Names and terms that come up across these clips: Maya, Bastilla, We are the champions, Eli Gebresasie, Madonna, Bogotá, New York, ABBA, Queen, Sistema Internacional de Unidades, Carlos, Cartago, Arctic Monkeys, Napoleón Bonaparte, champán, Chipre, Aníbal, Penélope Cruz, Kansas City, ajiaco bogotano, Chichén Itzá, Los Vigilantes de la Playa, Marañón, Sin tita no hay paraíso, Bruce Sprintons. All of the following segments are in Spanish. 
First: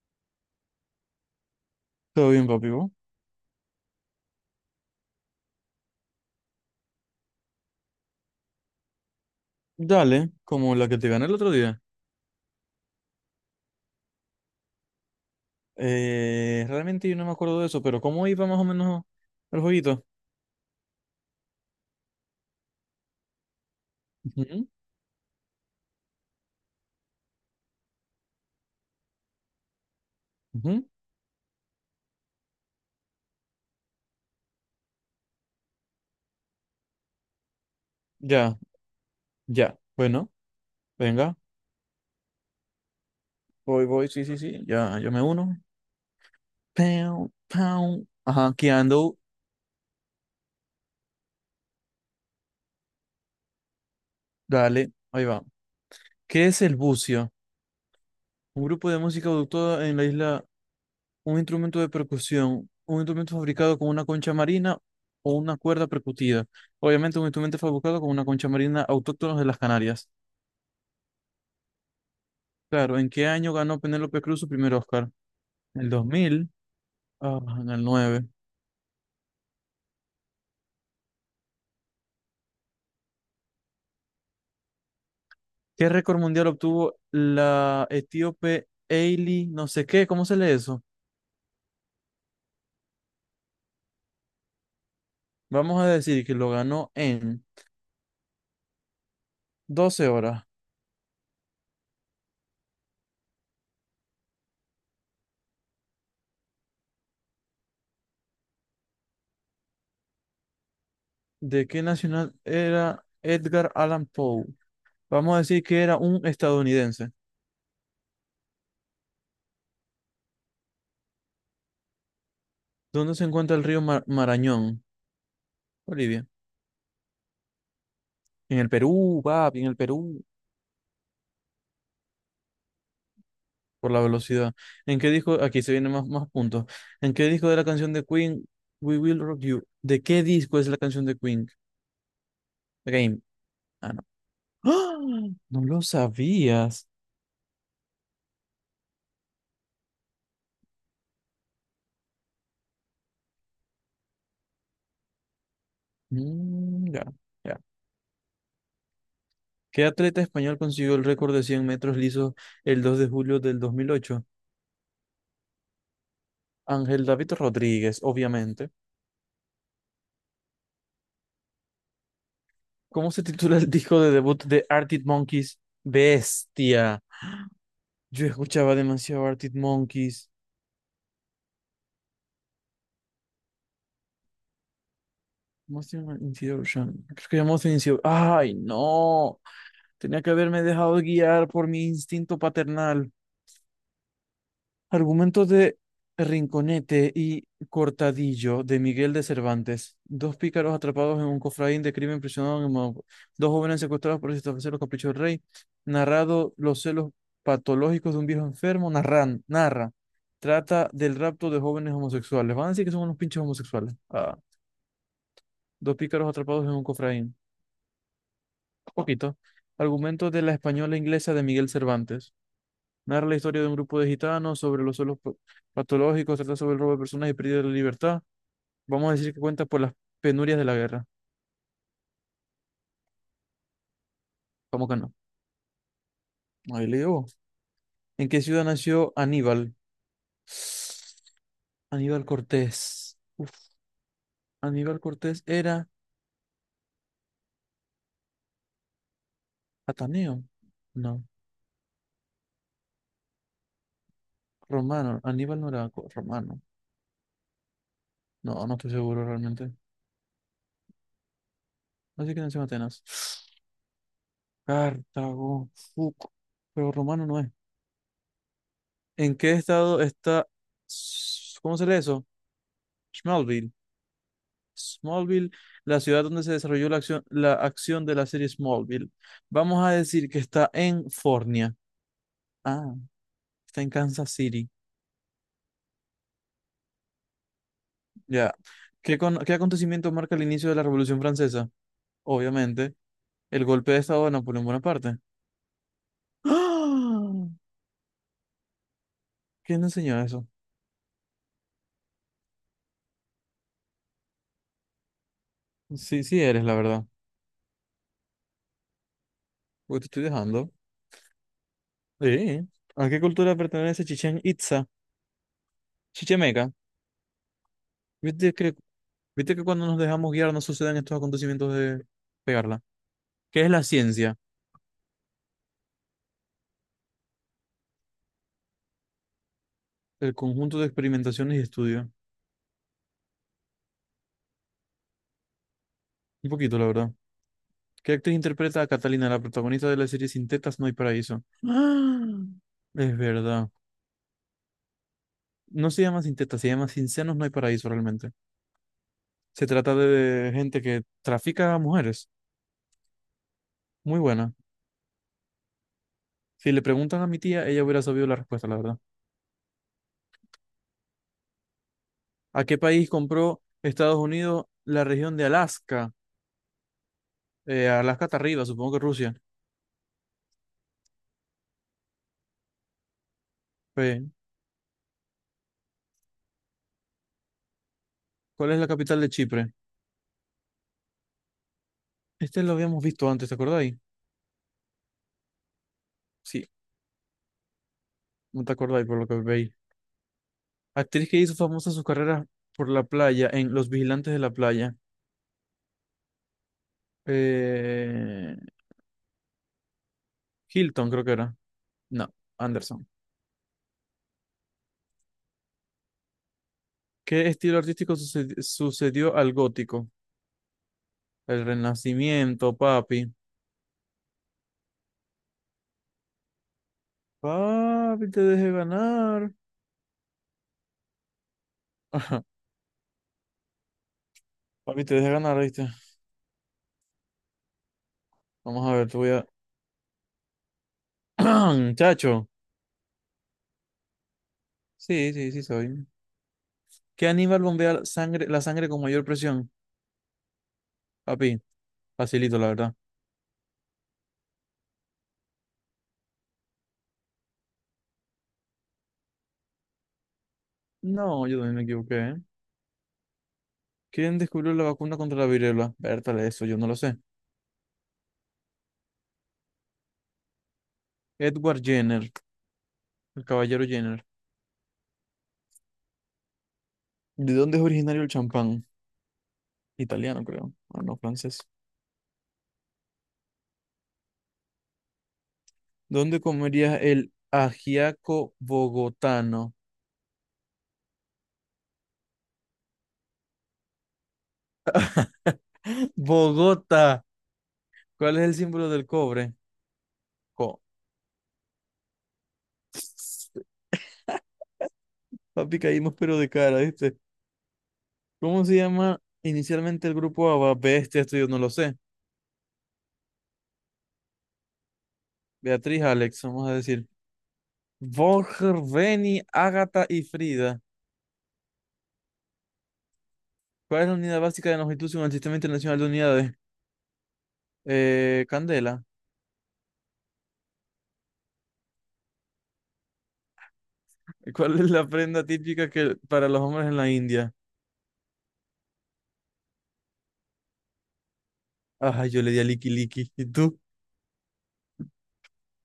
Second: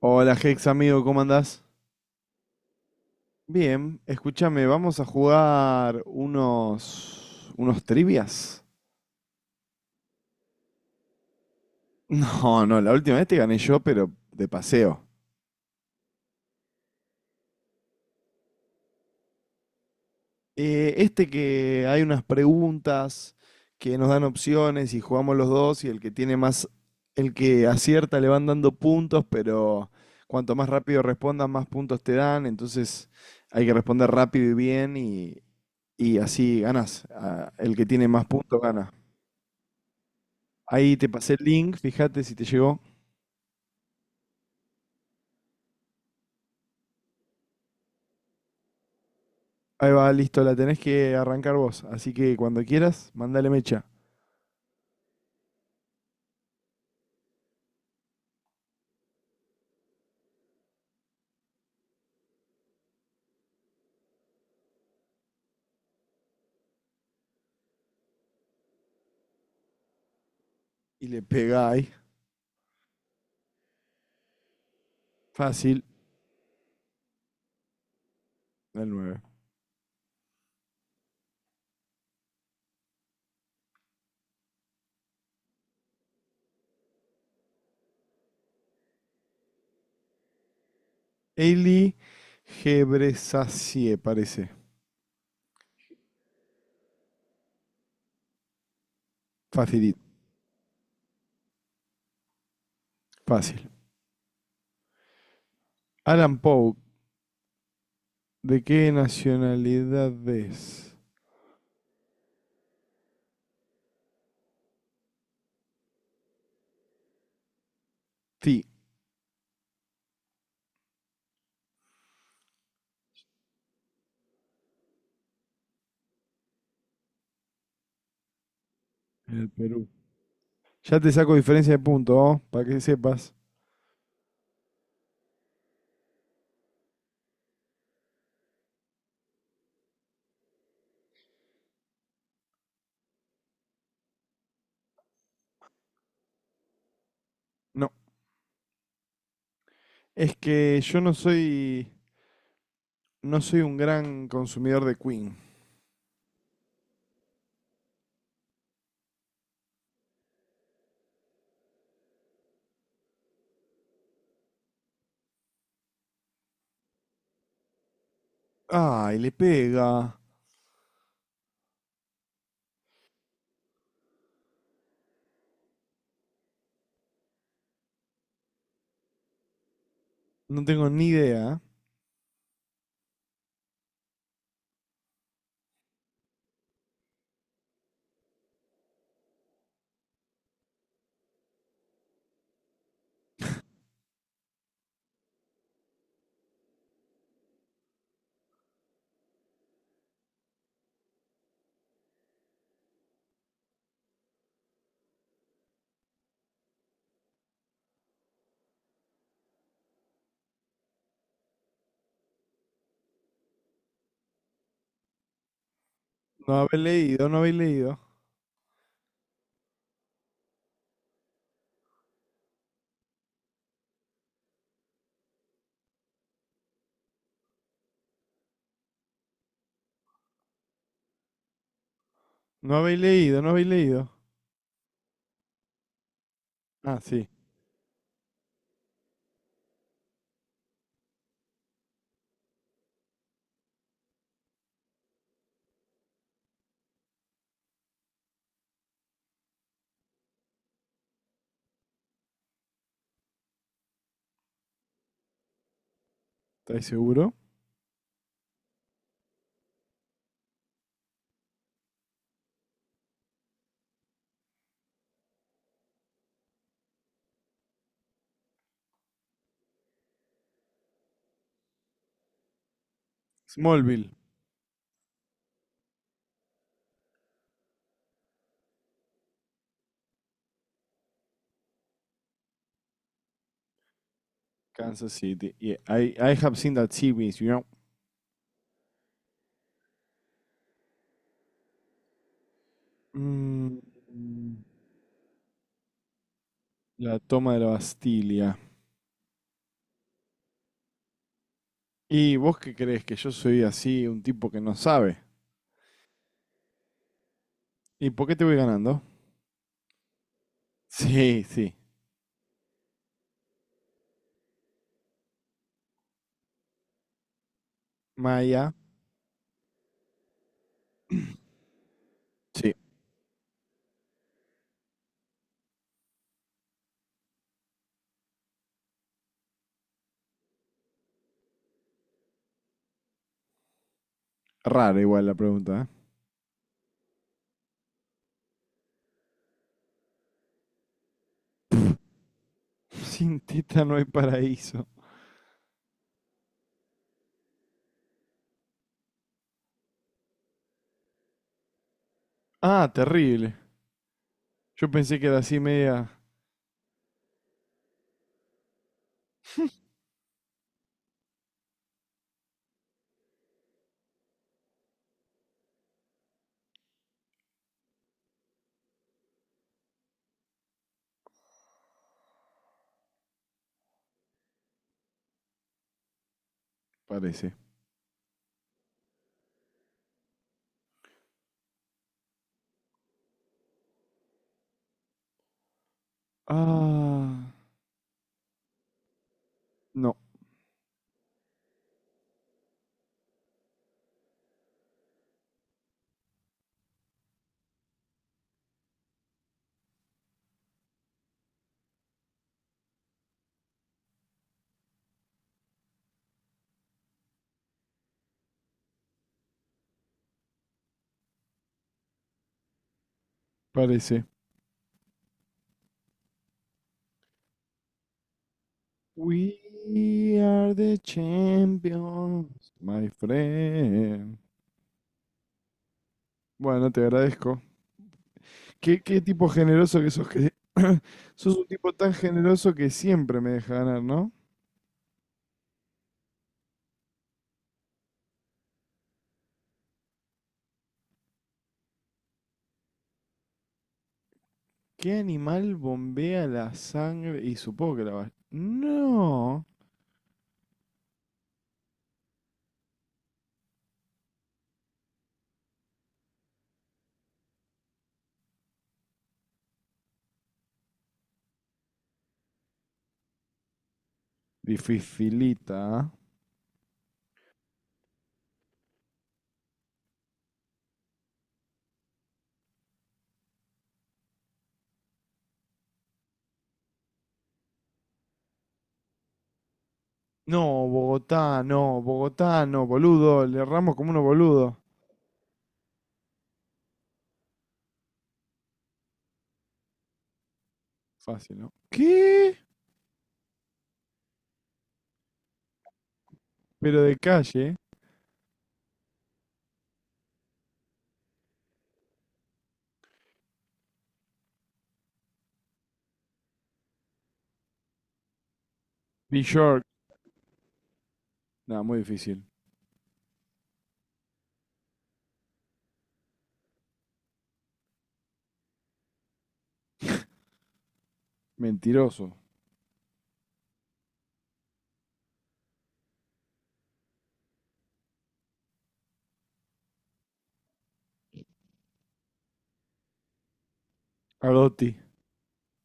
Hola Hex, amigo, ¿cómo andás? Todo bien, papi. ¿Vos? Bien, escúchame, vamos a jugar unos trivias. Dale, como la que te gané el otro día. No, no, la última vez te gané yo, pero de paseo. Realmente yo no me acuerdo de eso, pero ¿cómo iba más o menos el jueguito? Este que hay unas preguntas que nos dan Ujú, opciones y jugamos los dos y el que tiene más, el que acierta le van dando puntos, pero cuanto más ujú. rápido respondas, más puntos te dan, entonces hay que responder rápido y bien y así ganas. El que tiene más puntos Ya, gana. ya. Bueno, Ahí te pasé venga. el link, fíjate si te llegó. Voy, sí, sí, sí. Ya, yo me uno. Pau, pau. Ajá, aquí ando. Ahí va, listo, la tenés que arrancar vos. Así que cuando quieras, mandale mecha. Dale, ahí va. ¿Qué es el bucio? Un grupo de música adoptada en la isla, un instrumento de percusión, un instrumento fabricado con una concha marina o una cuerda percutida. Obviamente un instrumento fabricado con una concha marina autóctona de las Canarias. Y le pegáis. Claro, ¿en qué año ganó Penélope Cruz su primer Oscar? En Fácil, el 2000, ah, en el 9. el nueve. ¿Qué récord mundial obtuvo la etíope Hailey, no sé qué? ¿Cómo se lee eso? Eli Gebresasie, parece. Vamos a decir que lo ganó en Facilit, 12 horas. fácil. Alan Poe, ¿de qué nacionalidad es? ¿De qué nacional era Edgar Allan Poe? Vamos a decir que era un estadounidense. Sí, ¿Dónde se encuentra el río Marañón? Bolivia. En el Perú, el papi, en el Perú. Perú. Ya te saco diferencia de punto, ¿oh? Para que sepas. Por la velocidad. ¿En qué disco? Aquí se vienen más puntos. ¿En qué disco de la canción de Queen, We Will Rock You? ¿De qué disco es la canción de Queen? Game. Ah, no. ¡Ah! No lo sabías. No, es que yo no soy, no soy un gran consumidor de Queen. Mm, ya, ya. ¿Qué atleta español consiguió el récord de 100 metros lisos el 2 de julio del 2008? Ángel David Rodríguez, obviamente. Ay, le pega. ¿Cómo se titula el disco de debut de Arctic Monkeys? Bestia. Yo escuchaba demasiado Arctic Monkeys. No tengo ni idea. Most Intuition. Creo que Most Intuition. ¡Ay, no! Tenía que haberme dejado guiar por mi instinto paternal. Argumentos de Rinconete y Cortadillo de Miguel de Cervantes. Dos pícaros atrapados en un cofraín de crimen prisioneros en Mo- Dos jóvenes secuestrados por satisfacer los caprichos del rey. Narrado los celos patológicos de un viejo enfermo. Narran, narra. Trata del rapto de jóvenes homosexuales. Van a decir que son unos pinches homosexuales. Ah. Dos pícaros No atrapados en habéis un leído, cofraín. no habéis leído. Poquito. Argumentos de la española e inglesa de Miguel Cervantes. Narra la historia de un grupo de gitanos sobre los suelos patológicos, trata sobre el robo de personas y pérdida de la libertad. Vamos a decir que cuenta por las penurias de la guerra. No habéis leído, no habéis leído. ¿Cómo que no? Ahí Ah, le digo. sí, ¿En qué ciudad nació Aníbal? Aníbal Cortés. Uf, Aníbal Cortés era ateneo. No, romano. Aníbal no era romano. ¿estáis seguro? No, no estoy seguro realmente. Así que nació en Atenas. Cartago. Fuck. Pero romano no es. ¿En qué estado está, ¿cómo se lee eso? Smallville. Smallville, Smallville, la ciudad donde se desarrolló la acción de la serie Smallville. Vamos a decir que está en Fornia. Ah, está en Kansas City. Kansas City. Yeah, I have seen that series. Ya. ¿Qué, qué acontecimiento marca el inicio de la Revolución Francesa? Obviamente, el Mm, golpe de estado de Napoleón Bonaparte. la ¡Ah! toma de la Bastilla. ¿Quién te enseñó eso? ¿Y vos qué crees? ¿Que yo soy así, un tipo que no sabe? Sí, sí eres, la verdad. ¿Y por qué te voy ganando? Porque te estoy dejando. Sí, sí. Sí. ¿A qué cultura pertenece Chichén Itzá? Chichimeca. Yo te Maya. creo. Viste que cuando nos dejamos guiar no suceden estos acontecimientos de Sí. pegarla. ¿Qué es la ciencia? El conjunto de experimentaciones y estudios. Rara igual la pregunta, ¿eh? Un poquito, la verdad. ¿Qué actriz interpreta a Catalina, la protagonista de la serie Sin tetas no hay paraíso? ¡Ah! Es Sin verdad. tita no hay paraíso. No se llama Sin tetas, se llama Sin senos no hay paraíso realmente. Se trata de gente que trafica a mujeres. Ah, terrible. Muy buena. Yo pensé que era así media. Si le preguntan a mi tía, ella hubiera sabido la respuesta, la verdad. ¿A qué país compró Estados Unidos la región de Alaska? Alaska está arriba, supongo que Rusia. Pues, Parece. ¿cuál es la capital de Chipre? Este lo habíamos visto antes, ¿te acordáis? Sí, Ah. no te acordáis por lo que veis. No, Actriz que hizo famosa sus carreras por la playa, en Los Vigilantes de la Playa. Eh, Hilton, creo que era. No, Anderson. ¿Qué estilo artístico sucedió al gótico? El Renacimiento, papi. parece. Papi, te dejé ganar. We are the Ajá, champions, my friend. papi, te dejé ganar, ¿viste? Bueno, te agradezco. Vamos a Qué, ver, te qué voy a... tipo generoso que sos, que sos un tipo tan Chacho. generoso que siempre me deja ganar, ¿no? Sí, sí, sí soy. ¿Qué animal bombea sangre, la sangre con mayor presión? Papi. Facilito, la verdad. ¿Qué animal bombea la sangre? Y supongo que la va. No. No, yo también me equivoqué, ¿eh? ¿Quién descubrió la vacuna contra la viruela? Vértale, eso yo no lo sé. Edward Jenner, el caballero Jenner. Dificilita, ¿ah? ¿De dónde es originario el champán? Italiano, creo. Ah, no, francés. ¿Dónde comerías el ajiaco bogotano? No, Bogotá, no, Bogotá, no, boludo. Le erramos como unos boludos. Bogotá. ¿Cuál es el símbolo del cobre? Co. Fácil, ¿no? ¿Qué? Papi, caímos pero de cara, Pero de ¿viste? calle. ¿Cómo se llama inicialmente el grupo ABBA? Bestia, esto yo no lo sé. Beatriz, Alex, vamos a decir. Borger, New Beni, York. Ágata y Frida. No, muy difícil. ¿Cuál es la unidad básica de longitud según el Sistema Internacional de Unidades? Candela. Mentiroso. ¿Cuál es la prenda típica que, para los hombres en la India? Ajá, yo le di a Liki Liki. ¿Y tú? A Dotti.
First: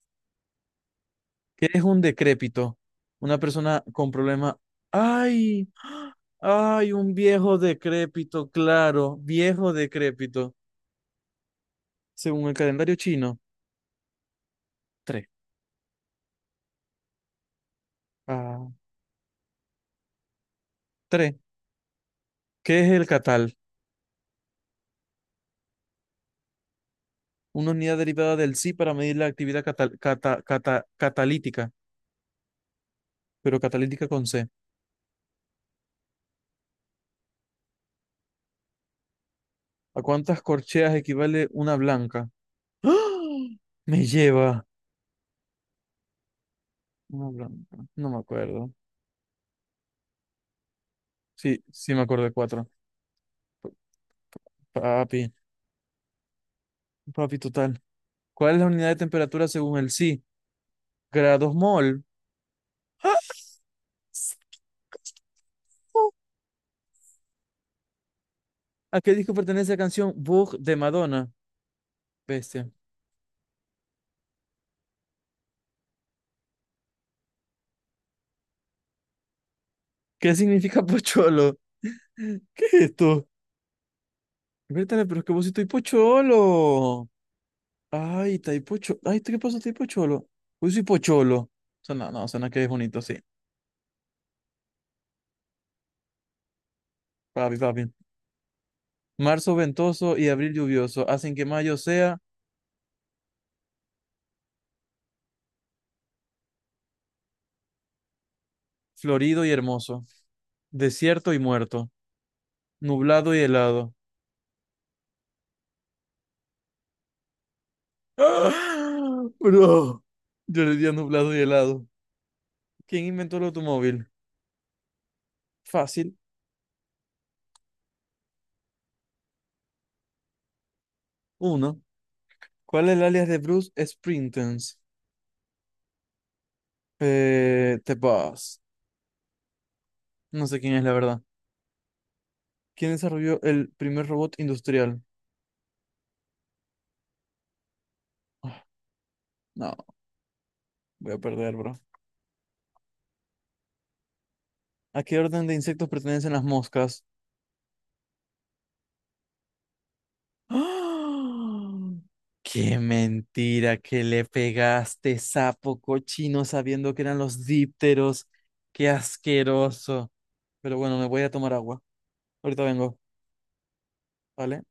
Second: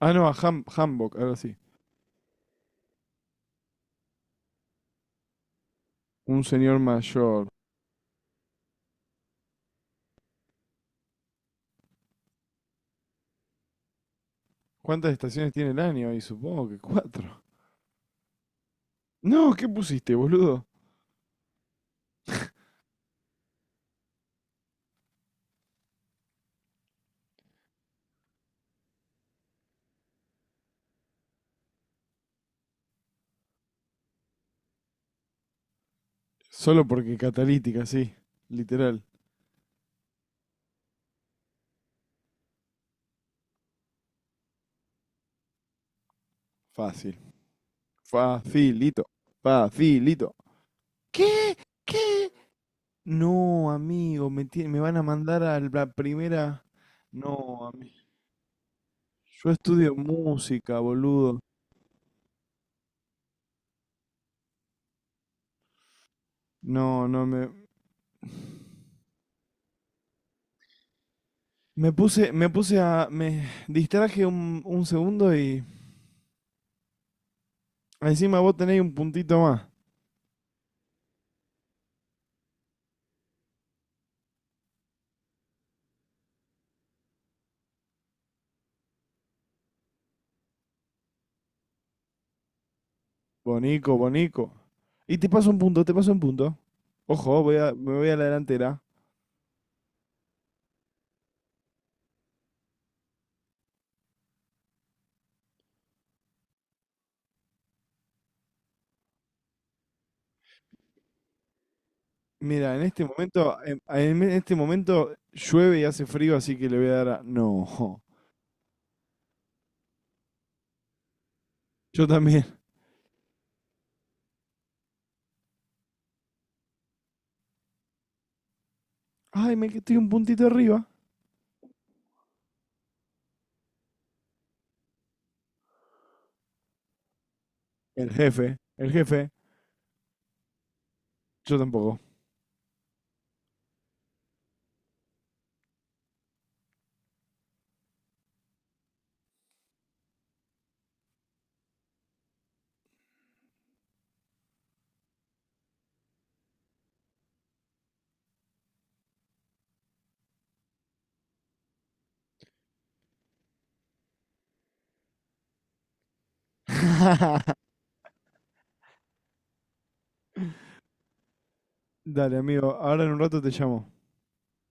Ah, no, a Hamburg, algo sí. ¿Qué es un decrépito? Una persona con problema. ¡Ay! Un señor ¡Ay! Un mayor. viejo decrépito, claro. Viejo decrépito. Según el calendario chino. ¿Cuántas Tres. estaciones tiene el año? Y supongo que cuatro. Ah, No, ¿qué pusiste, boludo? tres. ¿Qué es el catal? Una unidad derivada del psi para medir la actividad catalítica, pero catalítica con C. Solo porque catalítica, sí. Literal. ¿A cuántas corcheas equivale una blanca? ¡Ah! Me lleva Fácil. una blanca. No me acuerdo. Facilito. Facilito. ¿Qué? Sí, sí me acuerdo ¿Qué? de cuatro. No, amigo, me van a Papi, mandar a la primera. papi No, total. amigo. ¿Cuál es la unidad de temperatura Yo según el estudio psi? música, boludo. Grados mol. ¡Ah! No, no me. ¿A qué disco pertenece la canción Bug de Madonna? Bestia. Me distraje un segundo y encima vos tenés un puntito más. ¿Qué significa pocholo? ¿Qué es esto? Vértale, pero es que vos sí estoy pocholo. Ay, Taipo Cholo. Ay, ¿qué pasó, Taipo Cholo? Uy, soy Pocholo. Suena, no, suena que es bonito, sí. Bonico, bonico. Y te paso un punto, te paso un punto. Ojo, Papi, papi. me voy a la delantera. Marzo ventoso y abril lluvioso hacen que mayo sea florido y hermoso, desierto y muerto, Mira, nublado y helado. en este momento llueve y hace frío, así que le voy a dar a. No, ¡Ah! Bro, yo le di a nublado y helado. yo también. ¿Quién inventó el automóvil? Fácil. Ay, estoy un puntito arriba. Uno. ¿Cuál es el alias de Bruce Sprintons? The Boss. El jefe, No sé quién es, la verdad. yo tampoco. ¿Quién desarrolló el primer robot industrial? Ah, no. Voy a perder, bro. ¿A qué orden de insectos pertenecen las moscas? ¡Ah! ¡Qué mentira que le pegaste, sapo cochino, sabiendo que eran los dípteros! ¡Qué asqueroso! Pero bueno, me voy a tomar agua. Dale, Ahorita amigo, vengo, ahora en un rato te llamo. ¿vale?